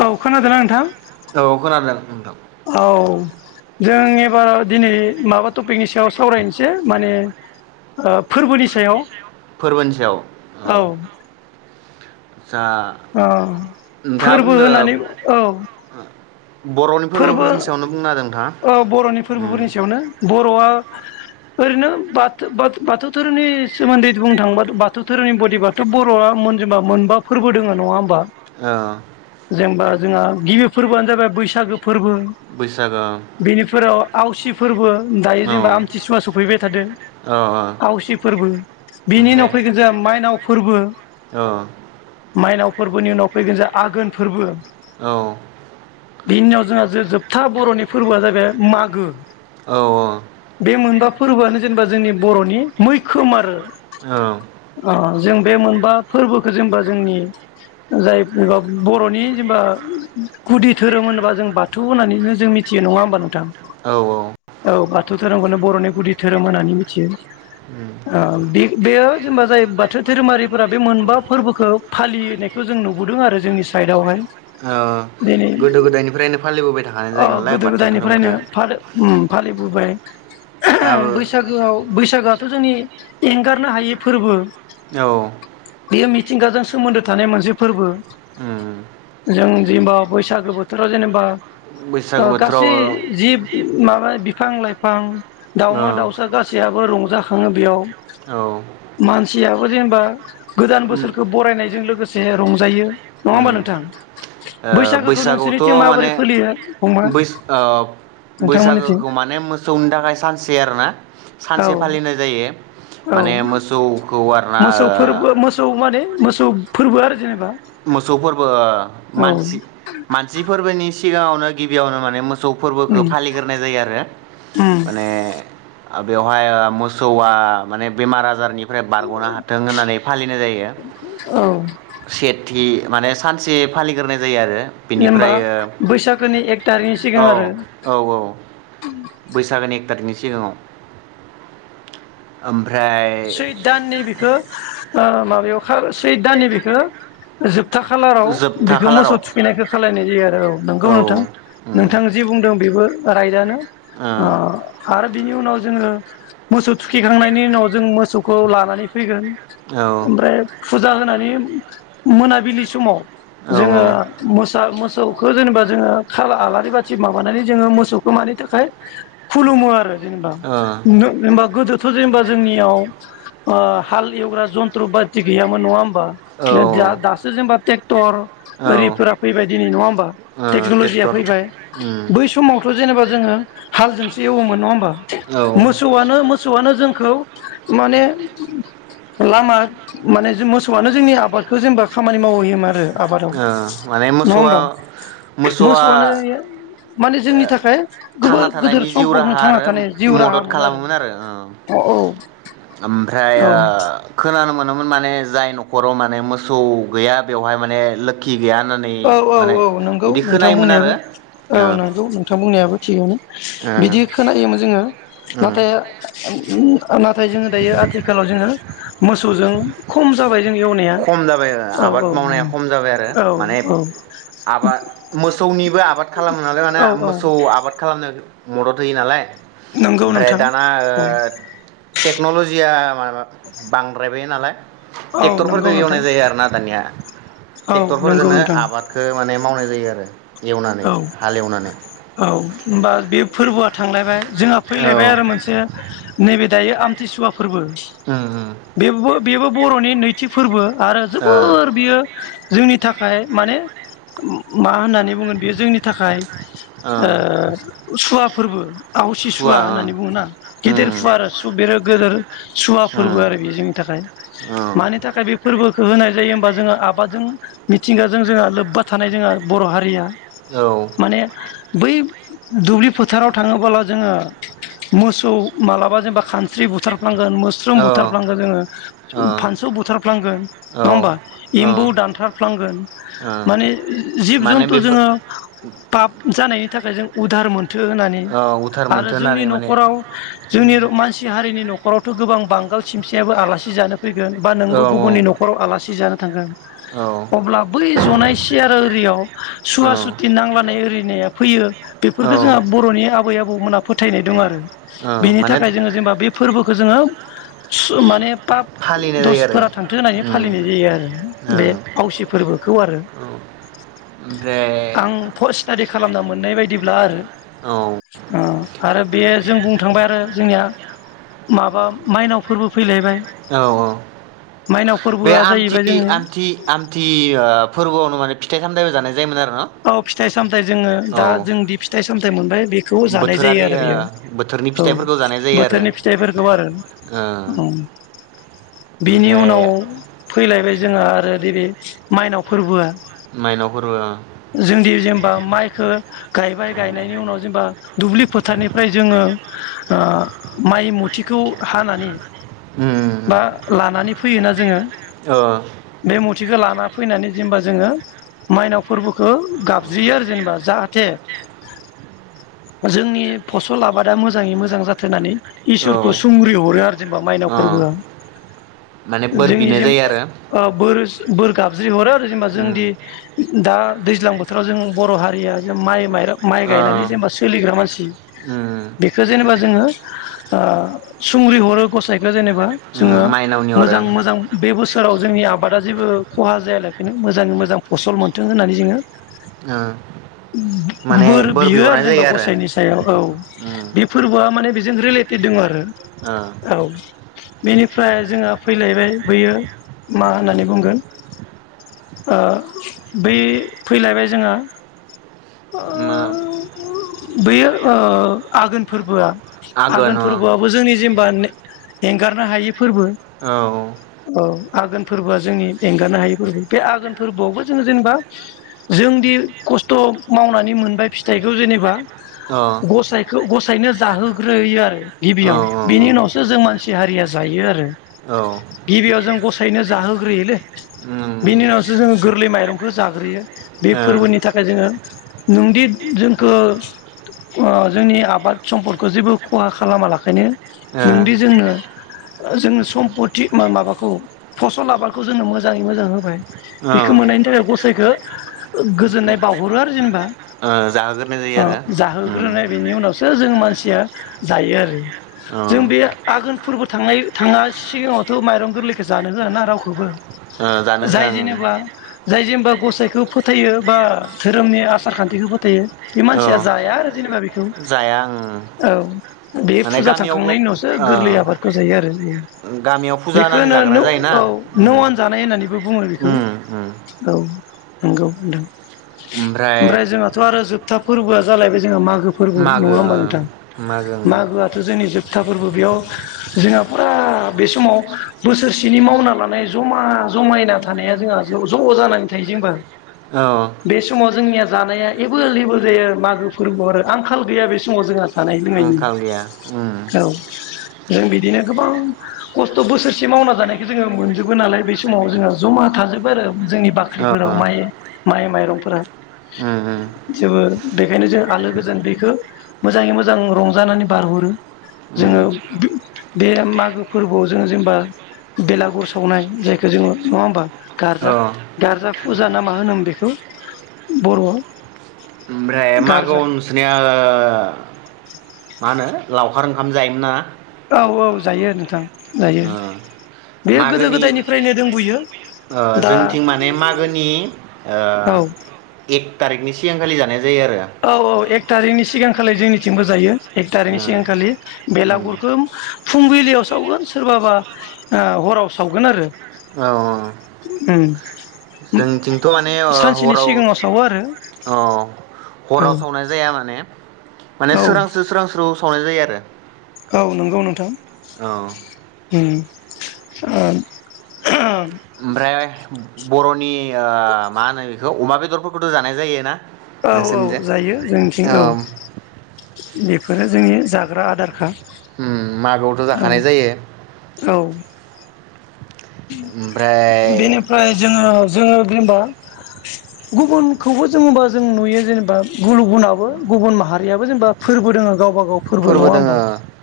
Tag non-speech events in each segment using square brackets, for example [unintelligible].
औ खोनादोंना नोंथां औ खोनादो नोंथां। औ जों एबाराव दिनै माबा टपिकनि सायाव सावरायनसै माने ओ फोरबोनि सायाव फोरबोनि सायाव औ जा आ नोंथाङा फोरबो बुंदो होनानै औ बर'नि फोरबो फोरबोफोरनि सायावनो बुंना होदों ओ नोंथाङा बर'नि उम फोरबोफोरनि सायावनो बर'आ ओरैनो बाथ-बाथो-बाथौ धोरोमनि सोमोन्दै बुंनो थाङोबा बाथौ धोरोमनि बदिबाथ बर'आ मोनजेबा मोनबा फोरबो दोङो। नङा होमबा? ओ जेनेबा जोंहा गिबि फोरबोआनो जाबाय बैसागो फोरबो बैसागो बेनिफोराव आवसि फोरबो दायो औ जेनबा आमथिसुवा सफैबाय थादो औ आवसि फोरबो बिनि उनाव ओमफ्राय फैगोन जोंहा माइनाव फोरबो औ माइनाव फोरबोनि उनाव फैगोन जोया आघोन फोरबो औ बिनिआव जोंहा जो जोबथा बर'नि फोरबोआ जागोन मागो औ औ बे मोनबा फोरबोआनो जेनेबा जोंनि बर'नि मैखोम आरो औ ओ जों बे मोनबा फोरबोखौ जेनेबा जोंनि जाय बर'नि जेनेबा गुदि धोरोम होनबा जों बाथौ होनानैनो जों मिथियो नङा होमबा नोंथां औ औ औ बाथौ धोरोमखौनो बर'नि गुदि धोरोम होननानै मिथियो उम ओ बे बेयो जेनेबा जाय बाथौ धोरोमारिफोरा बे मोनबा फोरबोखौ फालिनायखौ जों नुबोदों आरो जोंनि साइदावहाय ओ गोदो गोदायनिफ्रायनो फा अ गोदो गोदायनिफ्रायनो फालो उम फालि फालिबोबाय आबो बैसागोआव बैसागोआ थ' जोंनि एंगारनो हायै फोरबो औ बेयो मिथिंगाजों सोमोन्दो थानाय मोनसे फोरबो उम जों जेनेबा बैसागो बोथोराव जेनेबा बैसागो बोथोराव गासै जि माबा बिफां-लाइफां ओ दावमा दाउसा गासैयाबो रंजायो जाखाङो बेयाव औ मानसियाबो जेनेबा गोदान उम बोसोरखौ बरायनायजों लोगोसे एसे रंजायो नङा होमबा उम नोंथां ओ बैसागोखौ बैसागआवथ' नोंसोरनिथिं माने माबोरै सोलियो फंबाय अ नोंथांमोननिथिं बैसागोखौ माने मोसौनि थाखाय सानसे आरोना औ सानसे फालिनाय जायो औ माने मोसौखौ आरोना मोसौ फोरबो मोसौ माने मोसौ फोरबो आरो जेनेबा मोसौ फोरबो औ मानसि उम मानसि फोरबोनि सिगाङाव गिबियावनो माने मो मोसौ फोरबोखौ फालिग्रोनाय जायो आरो उम माने बेवहाय आ मोसौआ माने बेमार आजारनि ओमफ्राय बारग'नो हाथों होननानै फालिनाय जायो औ सेट माने सानसे फालिग्रोनाय जायो आरो जेनबा बेनिफ्राय बैसागोनि एक थारिखनि सिगां ओ आरो औ औ [unintelligible] सिगाङाव ओम सुइदाननि बेखौ ओ माबायाव सै दाननि बेखो जोब जोबथा खालाराव जोबथा बेखौ खालाराव मोसौ थुखैनायखौ खालायनाय जायो आरो औ नंगौ नोंथां उम नोंथां जि बुंदों बेबो रायदयानो ओ अ आरो बिनि उनाव जोङो मोसौ थुखिखांनायनि उनाव जों मोसौखौ लानानै फैगोन ओमफ्राय फुस फुजा होनानै मोनाबिलि समाव औ जोङो मोसा मोसौ खौ जेनेबा जोङो खाला आलारि बाथि माबानानै जोङो मोसौखौ मानि थाखाय खुलुमो आरो जेनबा ओ औ जेनबा गोदो बेथ जेनबा जोंनियाव ओ हाल एवग्रा जन्थ्र बाटि गैयामोन नङा ओ जा दासो जेनेबा ट्रेक्टर औ ओ होरिफोरा फैबाय दिनै नङा होमबा टेकनलजिया ट्रेक्टर फैबाय उम बै समावथ जेनेबा जोङो हालजोंसो एवोमोन नङा होबा औ ओ मोसौआनो मोसौआनो जोंखौ माने लामा माने मोसौआनो जोंनि आबादखौ जेनेबा खामानि मावहैयोमोन आरो आबादाव माने नङा मोसौआ होमबा मोसौआ मोसौआनो माने जोंनि थाखाय थांना गोबोर गिदोर थानायनि जिउ सम्पटनो राहा थांना आरो थानाय जिउ मदद राहामोन आरो औ औ ओमफ्रायो खो खोनानो मोनोमोन माने जाय नखराव माने मोसौ गैया बेवहाय माने लोखि गैया होननानै औ औ माने औ नंगौ बिदि नोंथां खोनायोमोन आरो बुंनायाबो औ ओ नंगौ नोंथां बुंनायाबो थिगानो बिदि ओ खोनायोमोन जोङो ओ नाथाय नाथाय जोङो दायो आथिखालाव जोङो मोसौजों खम जाबाय जोंनि एवनाया खम जाबाय औ आबाद औ मावनाया खम जाबाय आरो औ माने आबाद मोसौनिबो आबाद खालामो नालाय माने औ औ मोसौ आबाद खालामनो मदद होयो नालाय नंगौ ओमफ्राय नोंथां दाना औ टेक्नलजिया बांद्रायबाय नालाय औ नंगौ ट्रेक्टरफोरजों नोंथां एवनाय जायो आरो ना दानिया औ ट्रेक्टर नंगौ फोरजोंनो नोंथां आबादखौ माने मावनाय जायो [unintelligible] औ हालेवनानै औ होनबा बे फोरबोआ थांलायबाय जोंहा फैलायबाय औ आरो मोनसे नैबे दायो आमथिसुवा फोरबो उम उम बेवबो बेबो बर'नि नैथि फोरबो आरो ओ जोबोर बियो जोंनि थाखाय माने मा होननानै बेयो जोंनि थाखाय ओ सुवा फोरबो आवसि सुवा होननानै बुङा ओ गेदेर उम सुवा आरो बे गेदेर सुवा फोरबो उम आरो बेयो जोंनि थाखाय मानि औ थाखाय बे फोरबोखौ होनाय जायो हबा जोङो आबादजों मिथिंगाजों जोंहा लोब्बा थानाय जोंहा बर' हारिया औ माने बै दुब्लि फोथाराव थाङोबोला जोङो मोसौ मालाबा जेनेबा खानस्रि बुथार फफ्लांगोन मोस्रोम औ बुथारफ्लांगोन ओ जोङो औ फानसौ बुथारफ्लांगोन नङा होमबा ओ एम्बौ दानथारफ्लांगोन ओ माने जिब माने जन्थु बेफोर जोङो पाब जानायनि थाखाय जों उदाहार मोन फाथो होनानै औ उधार आरो मोनथो जोंनि होननानै माने न'खराव जोंनि मानसि हारिनि न'खराव थ गोबां बांगाल सिमसायाबो आलासि जानो फैगोन बा औ नोंबो गुबुननि न'खाव आलासि जानो थांगोन औ अब्ला बै जनाय सियार आरियाव सुवा औ सु दि नांलानाय एरिनाया फैयो औ बेफोरखौ जोंहा बर'नि आबै आब आबौमोनहा फोथायनाय दं आरो औ बिनि माने थाखाय जोङो जेनेबा बे फोरबो खो जोङो माने पाब फालिनाय जायो आरो दसफोरा थांथो होननानै उम फालिनाय जायो आरो बे ओं आवसि फोरबोखौ आरो औ ओमफ्राय आं पस्ट स्टाडि खालामना मोननाय बायदि ब्ला आरो औ ओ आरो बे जों बुंनो थांबाय आरो जोंनिया माबा माइनावफोरबो फैलायबाय औ औ माइनाव बे फोरबोआ जाहैबाय जोङो आमथि-आमथि-आमथि ओ फोरबोआवनो माने फिथाइ सामथायबो जानाय जायोमोन आरो न औ फिथाइ सामथायाइ जोङो औ दा जोंदि फिथाइ सामथायाइ मोनबाय बेखौ जानाय जायो बोथोरारि आरो ओ बोथोरनि बेयाव औ फिथाइफोरखौ जानाय जायो आरो बोथोरनि फिथाइफोरखौ आरो ओ औ बिनि ओमफ्राय उनाव फैलायबाय जोंहा आरो नैबे माइनाव फोरबोआ माइनाव फोरबो ओं जोंदि जेनेबा माइखौ गायबाय गायनायनि उनाव जेनेबा दुब्लि फोथारनिफ्राय जोङो माइ मुथिखौ हानानै उम बा लानानै फैयोना जोङो उम ओ बे मुथिखौ लाना फैनानै जेमबा जोङो माइनाव फोरबोखौ गाबज्रियो आरो जेनेबा जाहाथे जोंनि फसल आबादा मोजाङै मोजां जाथोंनानै इसोरखौ सुंग्रि हरो आरो जेनेबा मायनाव औ अ फोरबोआ माने बोर जोंनि बिनाय जों जायो आरो बोर बोर गाब जि हरो जेनेबा उम जोंदि दा दैज्लां बोथोराव जों बर' हारिया जे माइ माइरं माइ ओ गायनानै जेनेबा सोलिग्रा मानसि उम बेखौ जेनेबा जोङो ओ सुंग्रि हरो गसाइखो जेनेबा ओ जोङो माइनावनियाव आरो मोजां मोजां बे बोसोराव जोंनि आबादा जेबो खहा जायालाय बिनो मोजाङै मोजां फसल मोन होननानै जोङो ओ माने बोर बियो आरो बिहरनाय जेनेबा जायो गसाइनि सायाव औ बे उम फोरबोआ माने बे जों रिलेटेद दङ आरो ओ औ बेनिफ्राय जोंहा फैलायबाय बैयो मा होननानै बुंगोन बै फैलायबाय जोङा मा बेयो ओ आघोन फोरबोआ आघोन फोरबोआबो जोंनि जेनेबा एंगारनो हायि फोरबो औ औ आघोन फोरबोआ जोंनि एंगारनो हायि फोरबो बे आघोन फोरबोआवबो जोङो जेनेबा जोंदि खस्थ' मावनानै मोनबाय फिथाइखौ जेनेबा अ गसाइखौ गसाइ बेनिफाइनो जाहोग्रोहोयो आरो औ गिबियाव औ उम बिनि उनावसो जों मानसि हारिया जायो आरो गिबियाव जों गसायनो जाहोग्रोयोलै बिनि उनावसो जोङो गोर माइरंखौ जाग्रोयो बे ओ फोरबोनि थाखाय जोङो नोंदि जोंखौ जोंनि आबाद सम्पदखौ जेबो खहा खालामा लाखायनो नोंदि जोंनो जोंनो सम्पति माबाखौ फसल आबादखौ जोंनो मोजाङै मोजां होबाय ओ बेखौ मोननायनि थाखाय गसाइखो गोजोननाय बाउहरो आरो जेनेबा ओ जाहोग्रोनाय जायो आरो उम जाहोग्रोनाय बेनि उनावसो जों मानसिया जायो आरो औ जों बे आघोन फोरबो थांनाय थाङा सिगाङावथ' माइरं गोरलैखौ जानो होआना रावखौबो जानो हो जाय ओं जेनेबा जाय जेनेबा गसाइखौ फोथायो बा धोरोमनि आसार खान्थिखौ फोथाय बे औ मानसिया जाया आरो जेनेबा बेखौ जाया आं औ बे माने फुजा गामियावबो थांखांनायनि उनावसो ओ गोरलै आबादखौ जायो आरो गामियाव फुजा बेखौ होनानै होनो जाग्रा नौ जायोना औ नौ उम आन जानाय होननानैबो बुङो बेखौ उम उम औ नंगौ नोंथां ओमफ्राय जोंहाथ आरो जोबथा फोरबोआ जालायबाय जोङा मागो मागो फोरबो नङा मागो ओ होमबा नोंथां मागो मागोआथ जोंनि जो खोथा फोरबो बेयाव जोंहा फुरा बे समाव बोसोरसेनि मावना लानाय जमा जमायना थानाया जोंहा ज ज जानानै थायो जोंबा औ बे समाव जोंनिया जानाया एबोल लेबोल जायो आरो मागो फोरबोआव आरो आंखाल गैया बे समाव जोंहा जानाय लोंनायनि आंखाल गैया उम औ नों बिदिनो गोबां खस्थ बोसोरसे मावना जानायखो जोङो मोनजोबो नालाय बे समाव जोंहा जमा थाजोब बोरो? जोंनि औ बाख्रिफोराव माइ माइ माइरंफोरा उम उम जेबो बेखायनो जों आलो गोजान बिखो मोजाङै मोजां रंजानानै बारहरो उम जोङो बे मागो फोरबोआव जोङो जों बा बेलागुर सावनाय जायखौ जोङो नङा होमबा औ गारजा गारजा फुजा ना मा होनोमोन बेखौ बर'आव ओमफ्राय मागो गारजा आव नोंसिनिया [inaudible] मा होनो लावखार ओंखाम जायोमोन ना औ औ जायो नोंथां। जायो ओ बेयो गोदो मागोनि गोदायनिफ्रायनो दंबोयो ओ दा जोंथिं माने मागोनि ओ औ एक थारिखनि सि [unintelligible] जानाया औ औ एक थारिखनि सिगांखालि जोंनि बिथिंबो जायो एक थारिनि ओ सिगांखालि उम बेलागुरखो फुंबिलियाव सावगोन सोरबाबा आ हराव सावगोन आरो औ औ उम जोंथिंथ माने ओ सानसेनि हराव सिगाङाव सावो आरो अ औ अराव सावनाय जाया माने माने औ सोरां सु सोरां सु [inaudible] संनाय जायो आरो औ नोंगौ नोंथां औ उम आ [unintelligible] ओमफ्राय बर'नि ओ मा होनो बेखौ अमा बेदरफोरखौथ' जानाय जायोना? औ औ जायो जोंथिं औ बेफोरो जोंनि जाग्रा आदार का मागोआवथ' जाखानाय जायो औ ओमफ्राय बेनिफ्राय जोङो जोङो [unintelligible] गुबुनखौबो जोंबा जों नुयो जेनेबा गुबुन गुबुनाबो गुबुन माहारियाबो जेनेबा फोरबो दोङो गावबा गाव फोरबो नङा होमबा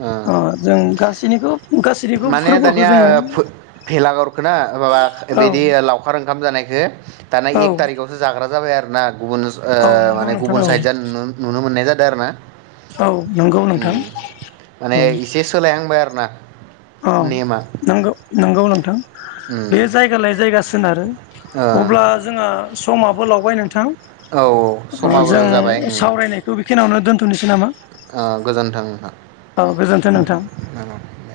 ओ अ जों गासैनिखौ गासैनिखौ फोरबोखौ जोङो भेलागर खोना माबा औ बिदि लावखार ओंखाम जानायखो दाना औ एक थारिखकआवसो जाग्रा जाबाय आरो ना गुबुन ओ औ नंगौ माने नोंथां गुबुन औ साइद जा नुनो मोननाय जादों आरो ना औ नंगौ नोंथां ओम माने इसे सोलायहांबाय आरो ना अ नेमा नंगौ नंगौ नोंथां उम बे जायगा लायै जायगा सोनारो ओ अब्ला जोंहा समाबो लावबाय नोंथां औ ओ समाबो जों जाबाय उम सावरायनायखौ बेखिनियावनो दोन दोननोसै नामा? ओ गोजोन्थों औ गोजोनथों नोंथां नोंथां